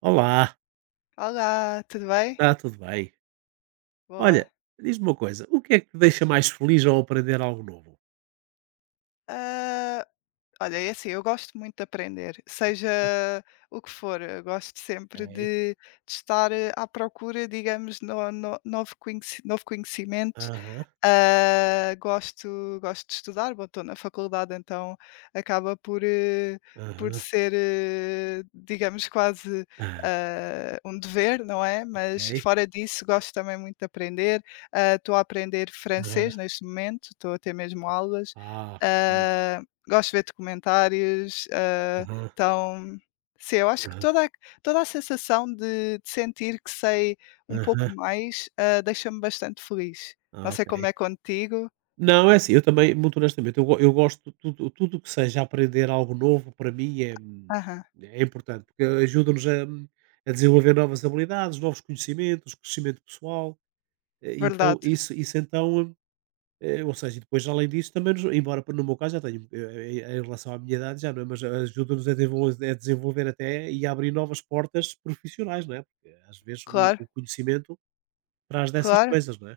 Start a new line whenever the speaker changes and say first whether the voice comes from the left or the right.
right: Olá,
left: Olá, tudo bem?
right: está tudo bem?
left: Boa.
right: Olha, diz-me uma coisa, o que é que te deixa mais feliz ao aprender algo novo?
left: Ah, olha, é assim, eu gosto muito de aprender, seja o que for, eu gosto sempre
right: Ok.
left: de estar à procura, digamos, novo, novo conhecimento.
right: Aham,
left: Gosto de estudar, bom, estou na faculdade, então acaba por, por
right: aham.
left: ser, digamos, quase,
right: Ah,
left: um dever, não é? Mas
right: ok.
left: fora disso, gosto também muito de aprender. Estou a aprender
right: Aham.
left: francês neste momento, estou a ter mesmo aulas.
right: Ah, ok.
left: Ah, Gosto de ver documentários,
right: Aham,
left: então, sim, eu acho que
right: aham.
left: toda a sensação de sentir que sei um pouco
right: Aham.
left: mais, deixa-me bastante feliz. Não
right: Ah,
left: sei
right: ok.
left: como é contigo.
right: Não, é assim, eu também, muito honestamente, eu gosto tudo, tudo que seja aprender algo novo para mim é,
left: Aham,
right: é importante, porque ajuda-nos a desenvolver novas habilidades, novos conhecimentos, crescimento pessoal. Então,
left: verdade.
right: isso então. Ou seja, e depois além disso também nos embora no meu caso já tenho, em relação à minha idade já não é, mas ajuda-nos a desenvolver até e a abrir novas portas profissionais, não é, porque às vezes o
left: Claro,
right: o conhecimento traz dessas
left: claro,
right: coisas, não é?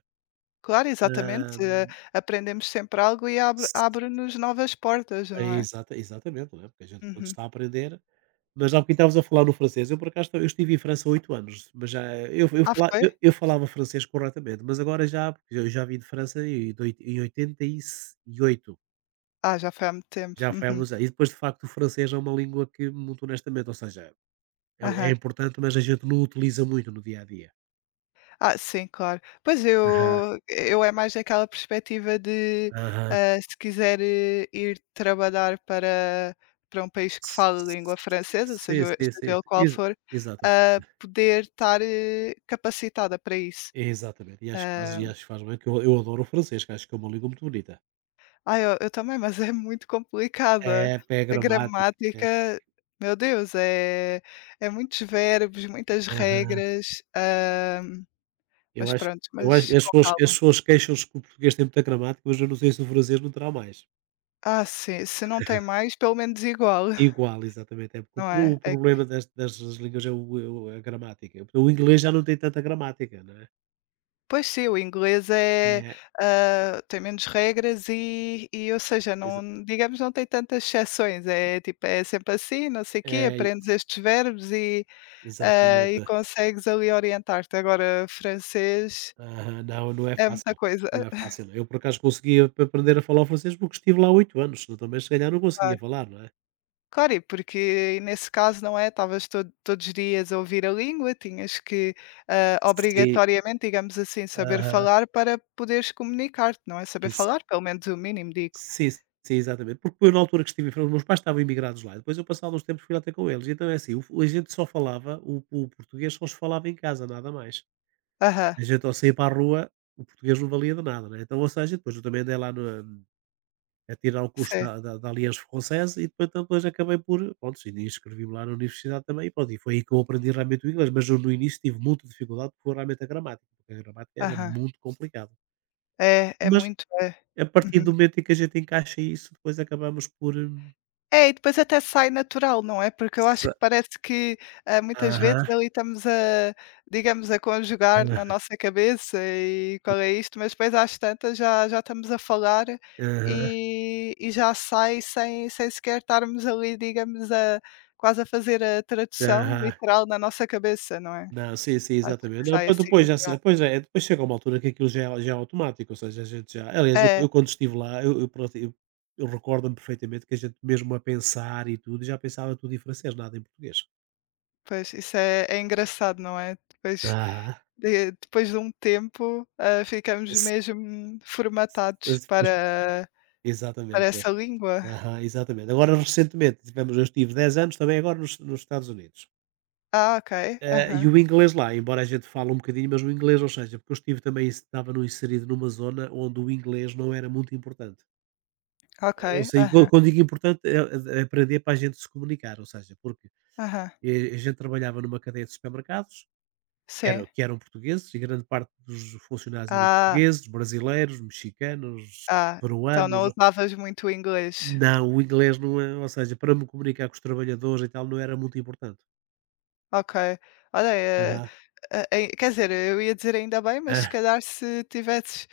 left: claro, exatamente.
right: Hã,
left: Aprendemos sempre algo e
right: s
left: abre-nos novas portas,
right: É
left: não é?
right: exatamente, não é, porque a gente quando
left: Uhum.
right: está a aprender, mas há bocadinho estavas a falar no francês, eu por acaso eu estive em França 8 anos, mas já eu eu
left: Ah,
right: fala
left: foi?
right: eu eu falava francês corretamente, mas agora já, porque eu já vim de França em doi em 88.
left: Ah, já foi há muito tempo.
right: Já foi há...
left: Uhum.
right: E depois, de facto, o francês é uma língua que, muito honestamente, ou seja, é
left: Aham.
right: importante, mas a gente não o utiliza muito no dia a dia.
left: Ah, sim, claro. Pois
right: Aham,
left: eu é mais daquela perspectiva de,
right: aham.
left: se quiser, ir trabalhar para um país que fala
right: S
left: língua francesa,
right: Sim, sim, sim.
left: seja ele qual for,
right: Exatamente,
left: poder estar, capacitada para isso.
right: exatamente. E acho que
left: Ah
right: faz bem, que eu adoro o francês, que acho que é uma língua muito bonita.
left: Ah, eu também, mas é muito complicada.
right: É, pé
left: A
right: gramática. É,
left: gramática, meu Deus, é muitos verbos, muitas
right: aham.
left: regras,
right: Eu
left: mas
right: acho
left: pronto,
right: eu acho
left: mas
right: que as
left: com
right: pessoas as
left: calma.
right: pessoas queixam-se que o português tem muita gramática, mas eu não sei se o francês não terá mais.
left: Ah, sim, se não tem mais, pelo menos igual.
right: Igual, exatamente. É porque
left: Não é?
right: o problema das dessas línguas é o é o a gramática. O inglês já não tem tanta gramática, não é?
left: Pois sim, o inglês é,
right: É,
left: tem menos regras e e ou seja,
right: exa
left: não digamos, não tem tantas exceções, é tipo, é sempre assim, não sei o quê,
right: é,
left: aprendes estes verbos e, e
right: exatamente.
left: consegues ali orientar-te. Agora francês
right: Aham, não, não é
left: é muita
right: fácil,
left: coisa, é,
right: não é
left: é
right: fácil. Eu, por acaso, consegui ap aprender a falar o francês porque estive lá 8 anos, senão também se calhar não conseguia
left: claro.
right: falar, não é?
left: Claro, e porque nesse caso, não é, estavas todos os dias a ouvir a língua, tinhas que,
right: Sim,
left: obrigatoriamente, digamos assim, saber
right: aham,
left: falar para poderes comunicar-te, não é? Saber
right: isso.
left: falar, pelo menos o mínimo, digo.
right: Sim, sim, exatamente. Porque eu na altura que estive em França, meus pais estavam imigrados lá, depois eu passado uns tempos fui lá ter com eles, então é assim, o a gente só falava o português, só se falava em casa, nada mais.
left: Aham,
right: A gente ao sair para a rua, o português não valia de nada, né, então ou seja, depois eu também andei lá na a tirar o curso
left: sim,
right: da Aliança Francesa e depois acabei por, pronto, sim, inscrevi-me lá na universidade também e pronto, e foi aí que eu aprendi realmente o inglês, mas eu no início tive muita dificuldade porque foi realmente a gramática, porque a gramática era
left: aham.
right: muito complicado.
left: É, é
right: Mas
left: muito, é.
right: a partir
left: Uhum.
right: do momento em que a gente encaixa isso, depois acabamos por.
left: É, e depois até sai natural, não é? Porque eu acho
right: Se
left: que parece que, muitas vezes
right: Aham.
left: ali estamos a, digamos, a conjugar na nossa cabeça e qual é isto, mas depois às tantas já estamos a falar
right: Aham.
left: e, já sai sem sequer estarmos ali, digamos, a, quase a fazer a
right: Aham.
left: tradução
right: Aham.
left: literal na nossa cabeça, não é?
right: Não, sim, sim,
left: Acho
right: exatamente.
left: que
right: Não,
left: sai
right: pois
left: assim
right: depois já se
left: natural.
right: depois é depois chega uma altura que aquilo já é automático, ou seja, a gente já aliás, eu
left: É,
right: quando estive lá, eu pronto, eu recordo-me perfeitamente que a gente, mesmo a pensar e tudo, já pensava tudo em francês, nada em português.
left: pois isso é, é engraçado, não é?
right: ah
left: Depois de um tempo, ficamos
right: Esse
left: mesmo formatados
right: esse pois,
left: para
right: exatamente.
left: essa língua.
right: Aham, exatamente. Agora recentemente tivemos eu estive 10 anos também agora nos Estados Unidos.
left: Ah, ok.
right: E
left: Aham.
right: o inglês lá, embora a gente fale um bocadinho, mas o inglês, ou seja, porque eu estive também estava no inserido numa zona onde o inglês não era muito importante.
left: Ok.
right: Ou seja,
left: Aham.
right: quando digo importante é aprender para a gente se comunicar, ou seja, porque,
left: Aham.
right: a gente trabalhava numa cadeia de supermercados,
left: Sim.
right: que eram portugueses, e grande parte dos funcionários eram
left: Ah,
right: portugueses, brasileiros, mexicanos,
left: ah, então
right: peruanos.
left: não usavas muito o inglês.
right: Não, o inglês não, é ou seja, para me comunicar com os trabalhadores e tal, não era muito importante.
left: Ok. Olha, eh,
right: Aham.
left: a ei quer dizer, eu ia dizer ainda bem, mas se
right: Ah,
left: calhar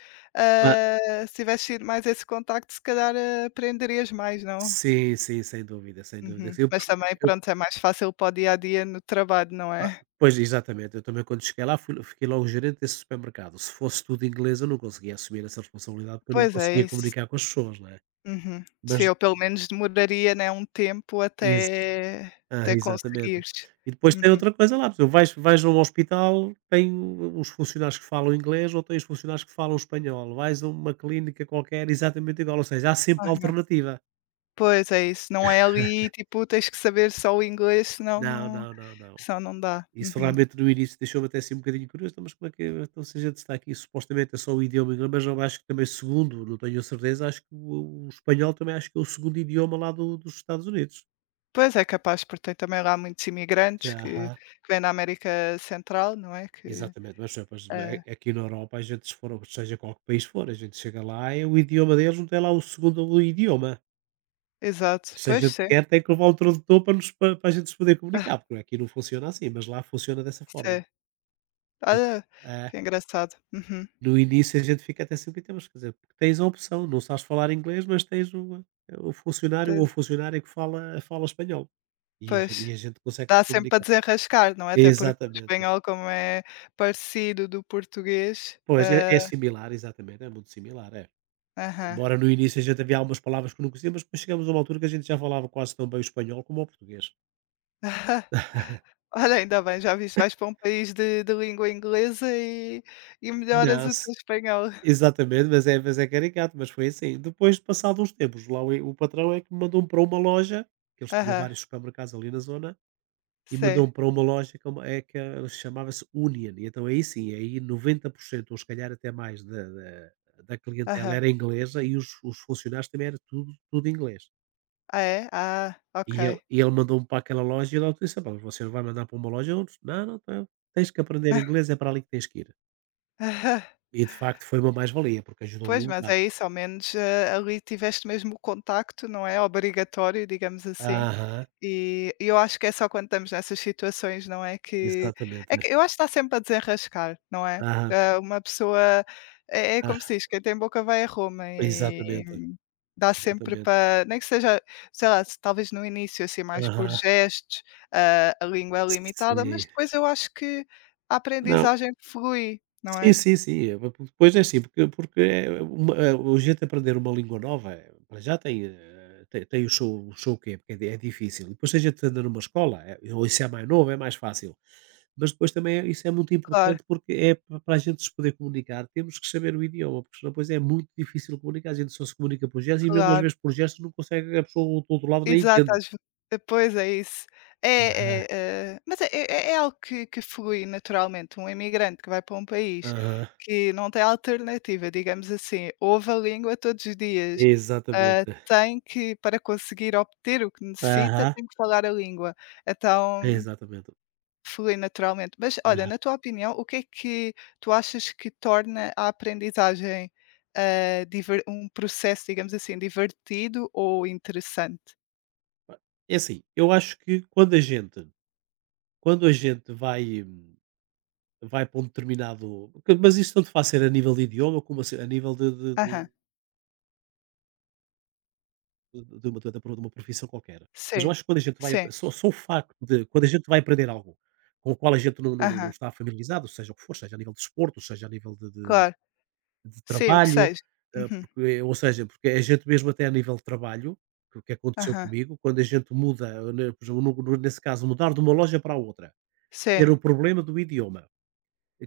right: ah,
left: se tivesses tido mais esse contacto, se calhar, aprenderias mais, não?
right: sim, sim, sem dúvida, sem dúvida.
left: Uhum. Mas também,
right: Eu
left: pronto, é mais fácil para o dia a dia no trabalho, não
right: Ah,
left: é?
right: pois, exatamente. Eu também, quando cheguei lá, fui fiquei logo gerente desse supermercado. Se fosse tudo inglês eu não conseguia assumir essa responsabilidade, porque eu não
left: Pois é
right: conseguia
left: isso.
right: comunicar com as pessoas, não é?
left: Uhum.
right: Mas
left: Sim, eu pelo menos demoraria, né, um tempo
right: ex
left: até
right: exatamente.
left: conseguires.
right: E depois tem
left: Uhum.
right: outra coisa lá, por exemplo, vais a um hospital, tem uns funcionários que falam inglês ou tem os funcionários que falam espanhol. Vais a uma clínica qualquer, exatamente igual, ou seja, há sempre
left: Aham.
right: alternativa.
left: Pois, é isso, não é ali, tipo, tens que saber só o inglês,
right: Não, não, não, não.
left: senão não dá.
right: Isso
left: Uhum.
right: realmente no início deixou-me até assim um bocadinho curioso. "Então, mas como é que, então, se a gente está aqui supostamente é só o idioma inglês, mas eu acho que também, segundo, não tenho a certeza, acho que o espanhol também acho que é o segundo idioma lá dos Estados Unidos."
left: Pois, é capaz, porque tem também lá muitos imigrantes
right: Aham.
left: que vêm da América Central, não é, que
right: Exatamente, mas pois,
left: é,
right: aqui na Europa a gente, se for, seja qual que país for, a gente chega lá e o idioma deles, não tem lá o segundo idioma.
left: exato.
right: Se a
left: Pois,
right: gente
left: sim.
right: quer, tem que levar um tradutor para a gente se poder comunicar, porque aqui não funciona assim, mas lá funciona dessa forma.
left: Sim. Olha,
right: É.
left: que engraçado. Uhum.
right: No início a gente fica até sempre, temos, quer dizer, porque tens a opção, não sabes falar inglês, mas tens o funcionário ou
left: Tens
right: funcionária que fala espanhol. E a gente e
left: pois.
right: a gente consegue se
left: Dá sempre para
right: comunicar.
left: desenrascar, não é? Até porque o
right: Exatamente.
left: espanhol, como é parecido do português,
right: Pois, é
left: hã,
right: é similar, exatamente, é muito similar, é.
left: aham.
right: Embora no início a gente havia algumas palavras que não conhecia, mas depois chegamos a uma altura que a gente já falava quase tão bem o espanhol como o português.
left: Olha, ainda bem, já viste, vais para um país de língua inglesa e melhoras
right: Não,
left: o teu
right: se
left: espanhol.
right: exatamente, mas é caricato, mas foi assim. Depois de passado uns tempos, lá o patrão é que me mandou para uma loja, que eles tinham
left: Aham,
right: vários supermercados ali na zona. E
left: sim,
right: mandou-me para uma loja que é uma é que ela chamava-se Union, e então aí sim, aí 90% ou se calhar até mais da clientela
left: aham.
right: era inglesa e os funcionários também era tudo tudo inglês.
left: Ah, é? Ah,
right: E ele
left: ok.
right: mandou-me para aquela loja e ela disse: "Epá, você não vai mandar para uma loja onde..." "Não, não, não, tá, tens que aprender inglês, é para ali que tens que ir".
left: Aham.
right: E de facto foi uma mais-valia, porque ajudou-me um
left: Pois, mas
right: bocado.
left: é isso, ao menos, hã, ali tiveste mesmo o contacto, não é? Obrigatório, digamos assim.
right: Aham,
left: E eu acho que é só quando estamos nessas situações, não é, que
right: exatamente,
left: é
right: né.
left: que eu acho que está sempre a desenrascar, não é?
right: Aham,
left: Uma pessoa é é como
right: aham,
left: se diz: "Quem tem boca vai a Roma", e
right: exatamente,
left: dá sempre
right: exatamente.
left: para nem que seja, sei lá, se talvez no início, assim, mais por
right: Aham,
left: gestos, a língua é limitada,
right: sim.
left: mas depois eu acho que a
right: Não,
left: aprendizagem flui, não
right: sim,
left: é?
right: sim, sim. Porque depois é assim, porque é uma, o jeito de aprender uma língua nova, para já tem, tem o show quê, porque é di é difícil. Depois se a gente anda numa escola, ou isso é mais novo, é mais fácil. Mas depois também é isso, é muito
left: Claro,
right: importante, porque é pa para a gente se poder comunicar, temos que saber o idioma, porque senão depois é muito difícil comunicar, a gente só se comunica por gestos e mesmo às
left: claro.
right: vezes por gestos não consegue, a pessoa do outro lado nem
left: Exato,
right: entende.
left: pois é isso.
right: Aham,
left: É é, mas é algo que flui naturalmente, um imigrante que vai para um país
right: aham.
left: que não tem alternativa, digamos assim, ouve a língua todos os dias,
right: Exatamente.
left: tem que para conseguir obter o que necessita,
right: Aham,
left: tem que falar a língua, então
right: exatamente.
left: flui naturalmente. Mas olha, na tua opinião, o que é que tu achas que torna a aprendizagem, hã, diver um processo, digamos assim, divertido ou interessante?
right: É assim, eu acho que quando a gente vai para um determinado mas isso tanto faz ser a nível de idioma como a se- a nível de
left: Aham.
right: de de de de uma profissão qualquer. Mas eu
left: Sim,
right: acho que quando a gente vai
left: sim,
right: a só só o facto de quando a gente vai aprender algo com o qual a gente não
left: aham,
right: está familiarizado, seja o que for, seja a nível de desporto, seja a nível
left: claro.
right: de
left: Sim, o que
right: trabalho,
left: seja. Uhum,
right: porque, ou seja, porque a gente mesmo até a nível de trabalho, que o que aconteceu
left: aham,
right: comigo, quando a gente muda, né, por exemplo, no no nesse caso, mudar de uma loja para a outra.
left: sim,
right: Era o problema do idioma.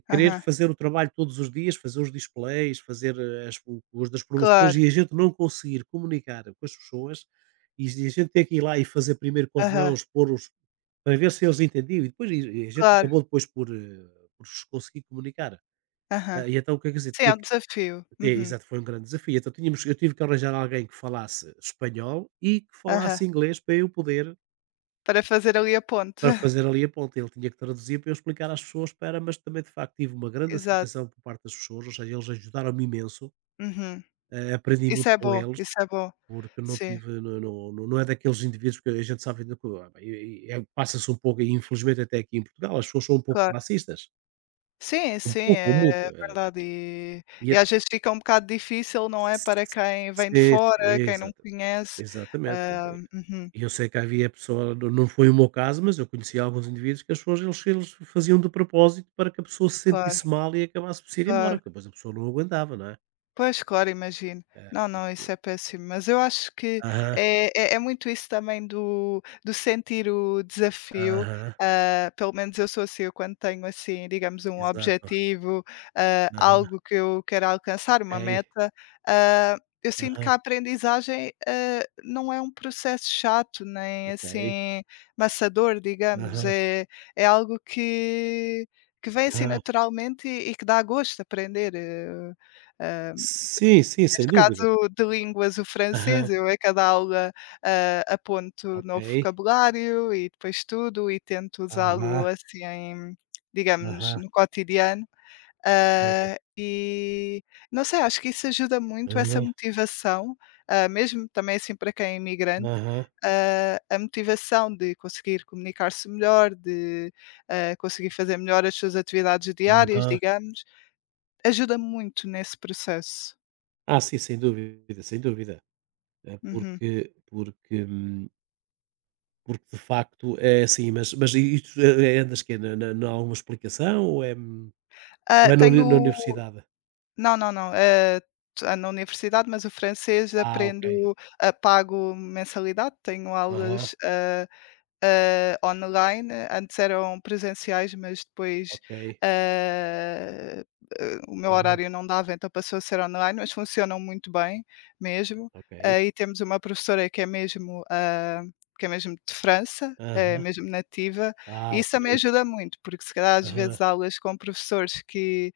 right: Querer
left: aham,
right: fazer o trabalho todos os dias, fazer os displays, fazer, eh, as o os das promoções,
left: claro,
right: e a gente não conseguir comunicar com as pessoas, e a gente ter que ir lá e fazer primeiro com as
left: aham,
right: mãos, pôr os... para ver se eles entendiam, e depois e a gente
left: claro,
right: acabou depois por se conseguir comunicar.
left: aham.
right: Ah, e então o que é que quer dizer,
left: Sim, é
right: tinha
left: um
right: que
left: desafio.
right: ter,
left: Uhum,
right: exato, foi um grande desafio. Então tínhamos eu tive que arranjar alguém que falasse espanhol e que
left: aham,
right: falasse inglês para eu poder...
left: para fazer ali a ponte.
right: Para fazer ali a ponte, ele tinha que traduzir para eu explicar às pessoas, para, mas também, de facto, tive uma grande
left: Exato,
right: aceitação por parte das pessoas, ou seja, eles ajudaram-me imenso,
left: uhum.
right: aprendi
left: Isso
right: muito
left: é
right: com
left: bom,
right: eles,
left: isso é bom.
right: porque não
left: Sim,
right: tive, não é daqueles indivíduos que a gente sabe ainda que, ah, bem, é- passa-se um pouco, e infelizmente até aqui em Portugal, as pessoas são um pouco
left: claro.
right: racistas,
left: Sim,
right: um
left: sim,
right: pouco,
left: é
right: muito,
left: verdade
right: e é...
left: e às vezes fica um bocado difícil, não é, para quem vem de
right: Sim, sim,
left: fora, quem não
right: exata
left: conhece,
right: exatamente. Né.
left: hã, uhum,
right: E eu sei que havia pessoa, não foi o meu caso, mas eu conheci alguns indivíduos que as pessoas, eles faziam de propósito para que a pessoa se
left: claro,
right: sentisse mal e acabasse por se ir embora,
left: claro.
right: porque depois a pessoa não aguentava, não é?
left: Pois, claro, imagino.
right: É.
left: Não, não, isso é péssimo. Mas eu acho que
right: Aham,
left: é, é, é muito isso também do sentir o desafio.
right: aham,
left: Pelo menos eu sou assim, eu quando tenho assim, digamos, um
right: exato.
left: objetivo,
right: Aham,
left: algo que eu quero alcançar, uma
right: ok.
left: meta, ah, eu sinto que
right: Aham,
left: a aprendizagem não é um processo chato, nem
right: ok.
left: assim maçador, digamos.
right: Aham,
left: É, é algo que vem assim
right: aham.
left: naturalmente e que dá gosto aprender. Ah,
right: Sim, sim, sem
left: Neste
right: dúvida.
left: caso de línguas, o
right: Aham,
left: francês, eu a cada aula, aponto novo
right: ok.
left: vocabulário e depois estudo e tento
right: Aham,
left: usá-lo assim, em, digamos,
right: aham,
left: no cotidiano.
right: certo.
left: Ah, e não sei, acho que isso ajuda muito essa
right: Aham,
left: motivação, mesmo também assim para quem é imigrante,
right: aham,
left: a motivação de conseguir comunicar-se melhor, de, conseguir fazer melhor as suas atividades diárias,
right: aham.
left: digamos, ajuda muito nesse processo.
right: Ah, sim, sem dúvida, sem dúvida.
left: Uhum.
right: Porque, hum. Porque de facto é assim, mas e tu, andas quê? Na alguma explicação ou é na
left: Tenho
right: universidade?
left: não, na universidade, mas o francês
right: Ah, ok.
left: aprendo, pago mensalidade, tenho
right: Aham,
left: aulas, online, antes eram presenciais, mas depois,
right: ok.
left: ah, o meu
right: Aham,
left: horário não dava, então passou a ser online, mas funcionam muito bem mesmo.
right: ok.
left: E temos uma professora que é mesmo, ah, que é mesmo de França, é
right: Aham.
left: mesmo nativa,
right: Ah,
left: e isso também
right: ok.
left: ajuda muito, porque se calhar às
right: Aham,
left: vezes há aulas com professores que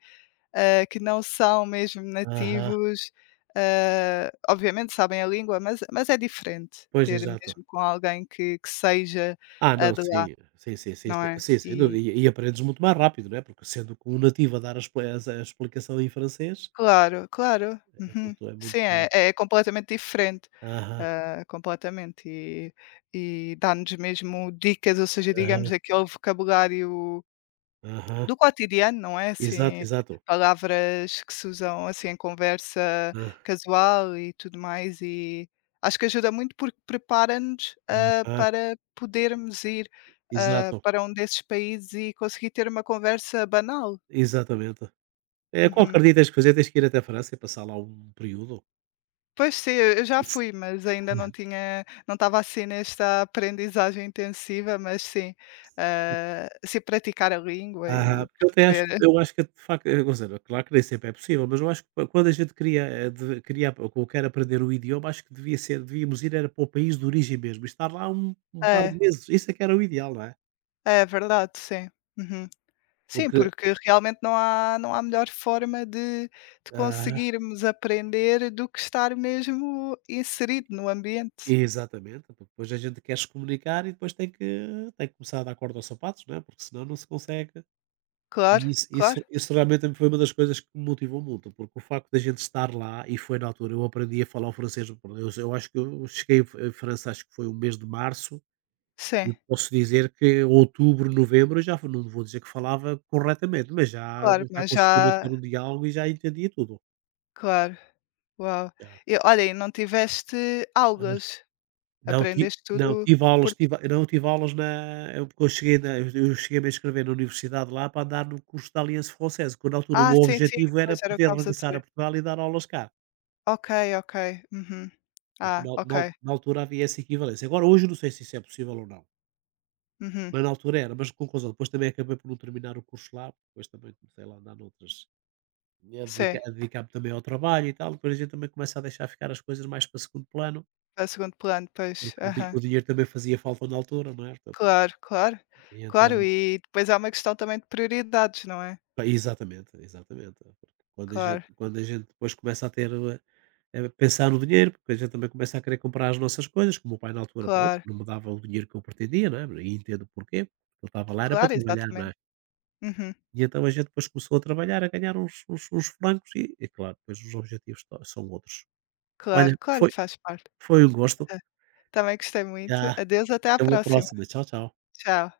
left: que não são mesmo
right: aham.
left: nativos, obviamente sabem a língua, mas é diferente
right: Pois,
left: ter
right: exato.
left: mesmo com alguém que seja,
right: Ah, não,
left: de lá,
right: sim. Sim, sim, sim,
left: não
right: sim.
left: é?
right: Sim, sem
left: E
right: dúvida. E aprendes muito mais rápido, não é? Porque sendo que um nativo a dar a expli as a explicação em francês,
left: claro, claro, uhum.
right: é
left: Sim, é
right: muito
left: completamente diferente,
right: aham,
left: completamente, e dá-nos mesmo dicas, ou seja,
right: aham,
left: digamos, aquele vocabulário
right: aham.
left: do cotidiano, não é,
right: Exato,
left: assim,
right: exato.
left: palavras que se usam, assim, em conversa
right: Ah,
left: casual e tudo mais, e acho que ajuda muito porque prepara-nos, hã,
right: ah.
left: para podermos ir,
right: Exato.
left: para um desses países e conseguir ter uma conversa banal.
right: Exatamente. É,
left: Uhum.
right: qualquer dia tens que fazer, tens que ir até a França e passar lá um período.
left: Pois sim, eu já
right: Isso.
left: fui, mas ainda não estava, assim, nesta aprendizagem intensiva, mas sim, assim, praticar a língua
right: Aham,
left: e
right: porque eu até acho que
left: perceber
right: eu acho que de facto, quer dizer, claro que nem sempre é possível, mas eu acho que quando a gente queria, eh, de queria ou quer aprender o idioma, acho que devia ser devíamos ir era para o país de origem mesmo e estar lá um par de
left: é,
right: meses, isso é que era o ideal, não é?
left: é verdade, sim. Uhum. Sim,
right: Porque
left: porque realmente não há melhor forma de
right: aham,
left: conseguirmos aprender do que estar mesmo inserido no ambiente.
right: exatamente, porque depois a gente quer se comunicar e depois tem que começar a dar corda aos sapatos, não é, porque senão não se consegue.
left: Claro,
right: E isso isso
left: claro,
right: isso realmente também foi uma das coisas que me motivou muito, porque o facto da gente estar lá, e foi na altura eu aprendi a falar o francês. Eu acho que eu cheguei a França, acho que foi o mês de março, e
left: sim,
right: posso dizer que outubro, novembro, eu já não vou dizer que falava corretamente, mas já
left: claro,
right: já
left: mas
right: conseguia
left: já
right: manter um diálogo e já entendia tudo,
left: claro, uau.
right: já.
left: E olha, e não tiveste
right: Hã,
left: aulas,
right: não ti
left: aprendeste
right: não,
left: tudo
right: tive aulas
left: por ti?
right: tive não, tive aulas na eu porque eu cheguei na eu cheguei-me a me inscrever na universidade lá para andar no curso da Alliance Française, que na altura o
left: Ah,
right: meu
left: sim, sim,
right: objetivo era
left: pois era o que
right: poder
left: estavas a
right: regressar a
left: dizer.
right: Portugal e dar aulas cá.
left: Ok, ok, uhum.
right: Porque
left: Ah,
right: na
left: ok,
right: na al na altura havia essa equivalência. Agora hoje não sei se isso é possível ou não,
left: uhum,
right: mas na altura era. Mas conclusão, depois também acabei por não terminar o curso lá, depois também comecei lá a andar noutras. E
left: sim,
right: a dedicar-me também ao trabalho e tal, depois a gente também começa a deixar ficar as coisas mais para segundo plano,
left: a segundo plano, pois,
right: porque
left: aham.
right: o dinheiro também fazia falta na altura, não é? Portanto,
left: Claro, claro.
right: e então
left: Claro, e depois há uma questão também de prioridades, não é?
right: pá, exatamente, exatamente. Porque
left: Claro,
right: quando a gente depois começa a ter, eh, pensar no dinheiro, porque a gente também começa a querer comprar as nossas coisas, como o meu pai na altura, pronto,
left: claro,
right: não me dava o dinheiro que eu pretendia, não é? E entendo porquê, ele estava lá, era para
left: claro,
right: trabalhar, não é?
left: exatamente. Uhum.
right: E então a gente depois começou a trabalhar, a ganhar uns francos e, claro, depois os objetivos são outros. Olha,
left: Claro, claro,
right: foi,
left: e faz parte.
right: foi um gosto.
left: É. Também gostei muito.
right: Já.
left: Adeus, até à
right: Até uma
left: próxima.
right: próxima. Tchau, tchau.
left: Tchau.